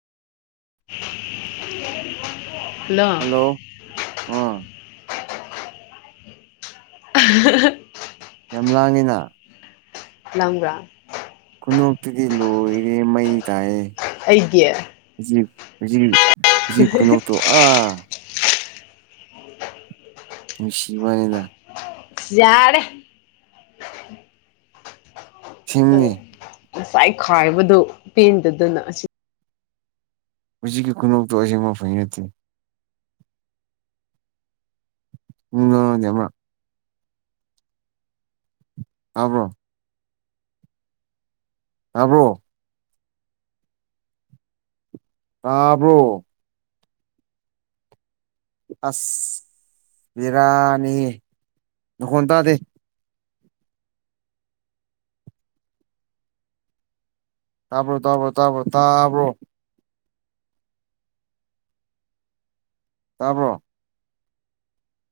ꯍꯥꯜꯂꯣ hello ꯑꯥ [unintelligible] ꯌꯥꯝ ꯂꯥꯡꯉꯤꯅ ꯂꯥꯡꯕ꯭ꯔꯥ ꯈꯨꯅꯣꯛꯇꯨꯗꯤ ꯂꯣꯏꯔꯦ ꯃꯩ ꯇꯥꯏꯑꯦ ꯑꯩꯒꯤ ꯍꯧꯖꯤꯛ ꯍꯧꯖꯤꯛ ꯈꯨꯅꯣꯛꯇꯣ ꯅꯨꯡꯁꯤꯕꯅꯤꯗ ꯌꯥꯔꯦ ꯁꯤꯃꯃꯤ [inaudible] ꯉꯁꯥꯏ ꯈꯥꯏꯕꯗꯨ ꯄꯦꯟꯗꯗꯅ ꯑꯁꯤ ꯍꯧꯖꯤꯛꯀꯤ ꯈꯨꯨꯅꯣꯛꯇꯣ ꯑꯁꯤꯡꯃꯛ [inaudible] ꯅꯠꯇꯦ ꯅꯣꯛꯑꯣ ꯅꯦ ꯑꯃꯔꯛ ꯇꯥꯕ꯭ꯔꯣ ꯇꯥꯕ꯭ꯔꯣ ꯇꯥꯕ꯭ꯔꯣ ꯑꯁ ꯕꯤꯔꯥꯅꯤ ꯃꯥꯈꫭꯟ ꯇꯥꯗꯦ ꯇꯥꯕꯣ ꯇꯕꫭ ꯇꯕꫭ ꯇꯥꯕꯣ ꯇꯥꯕ꯭ꯔꯣ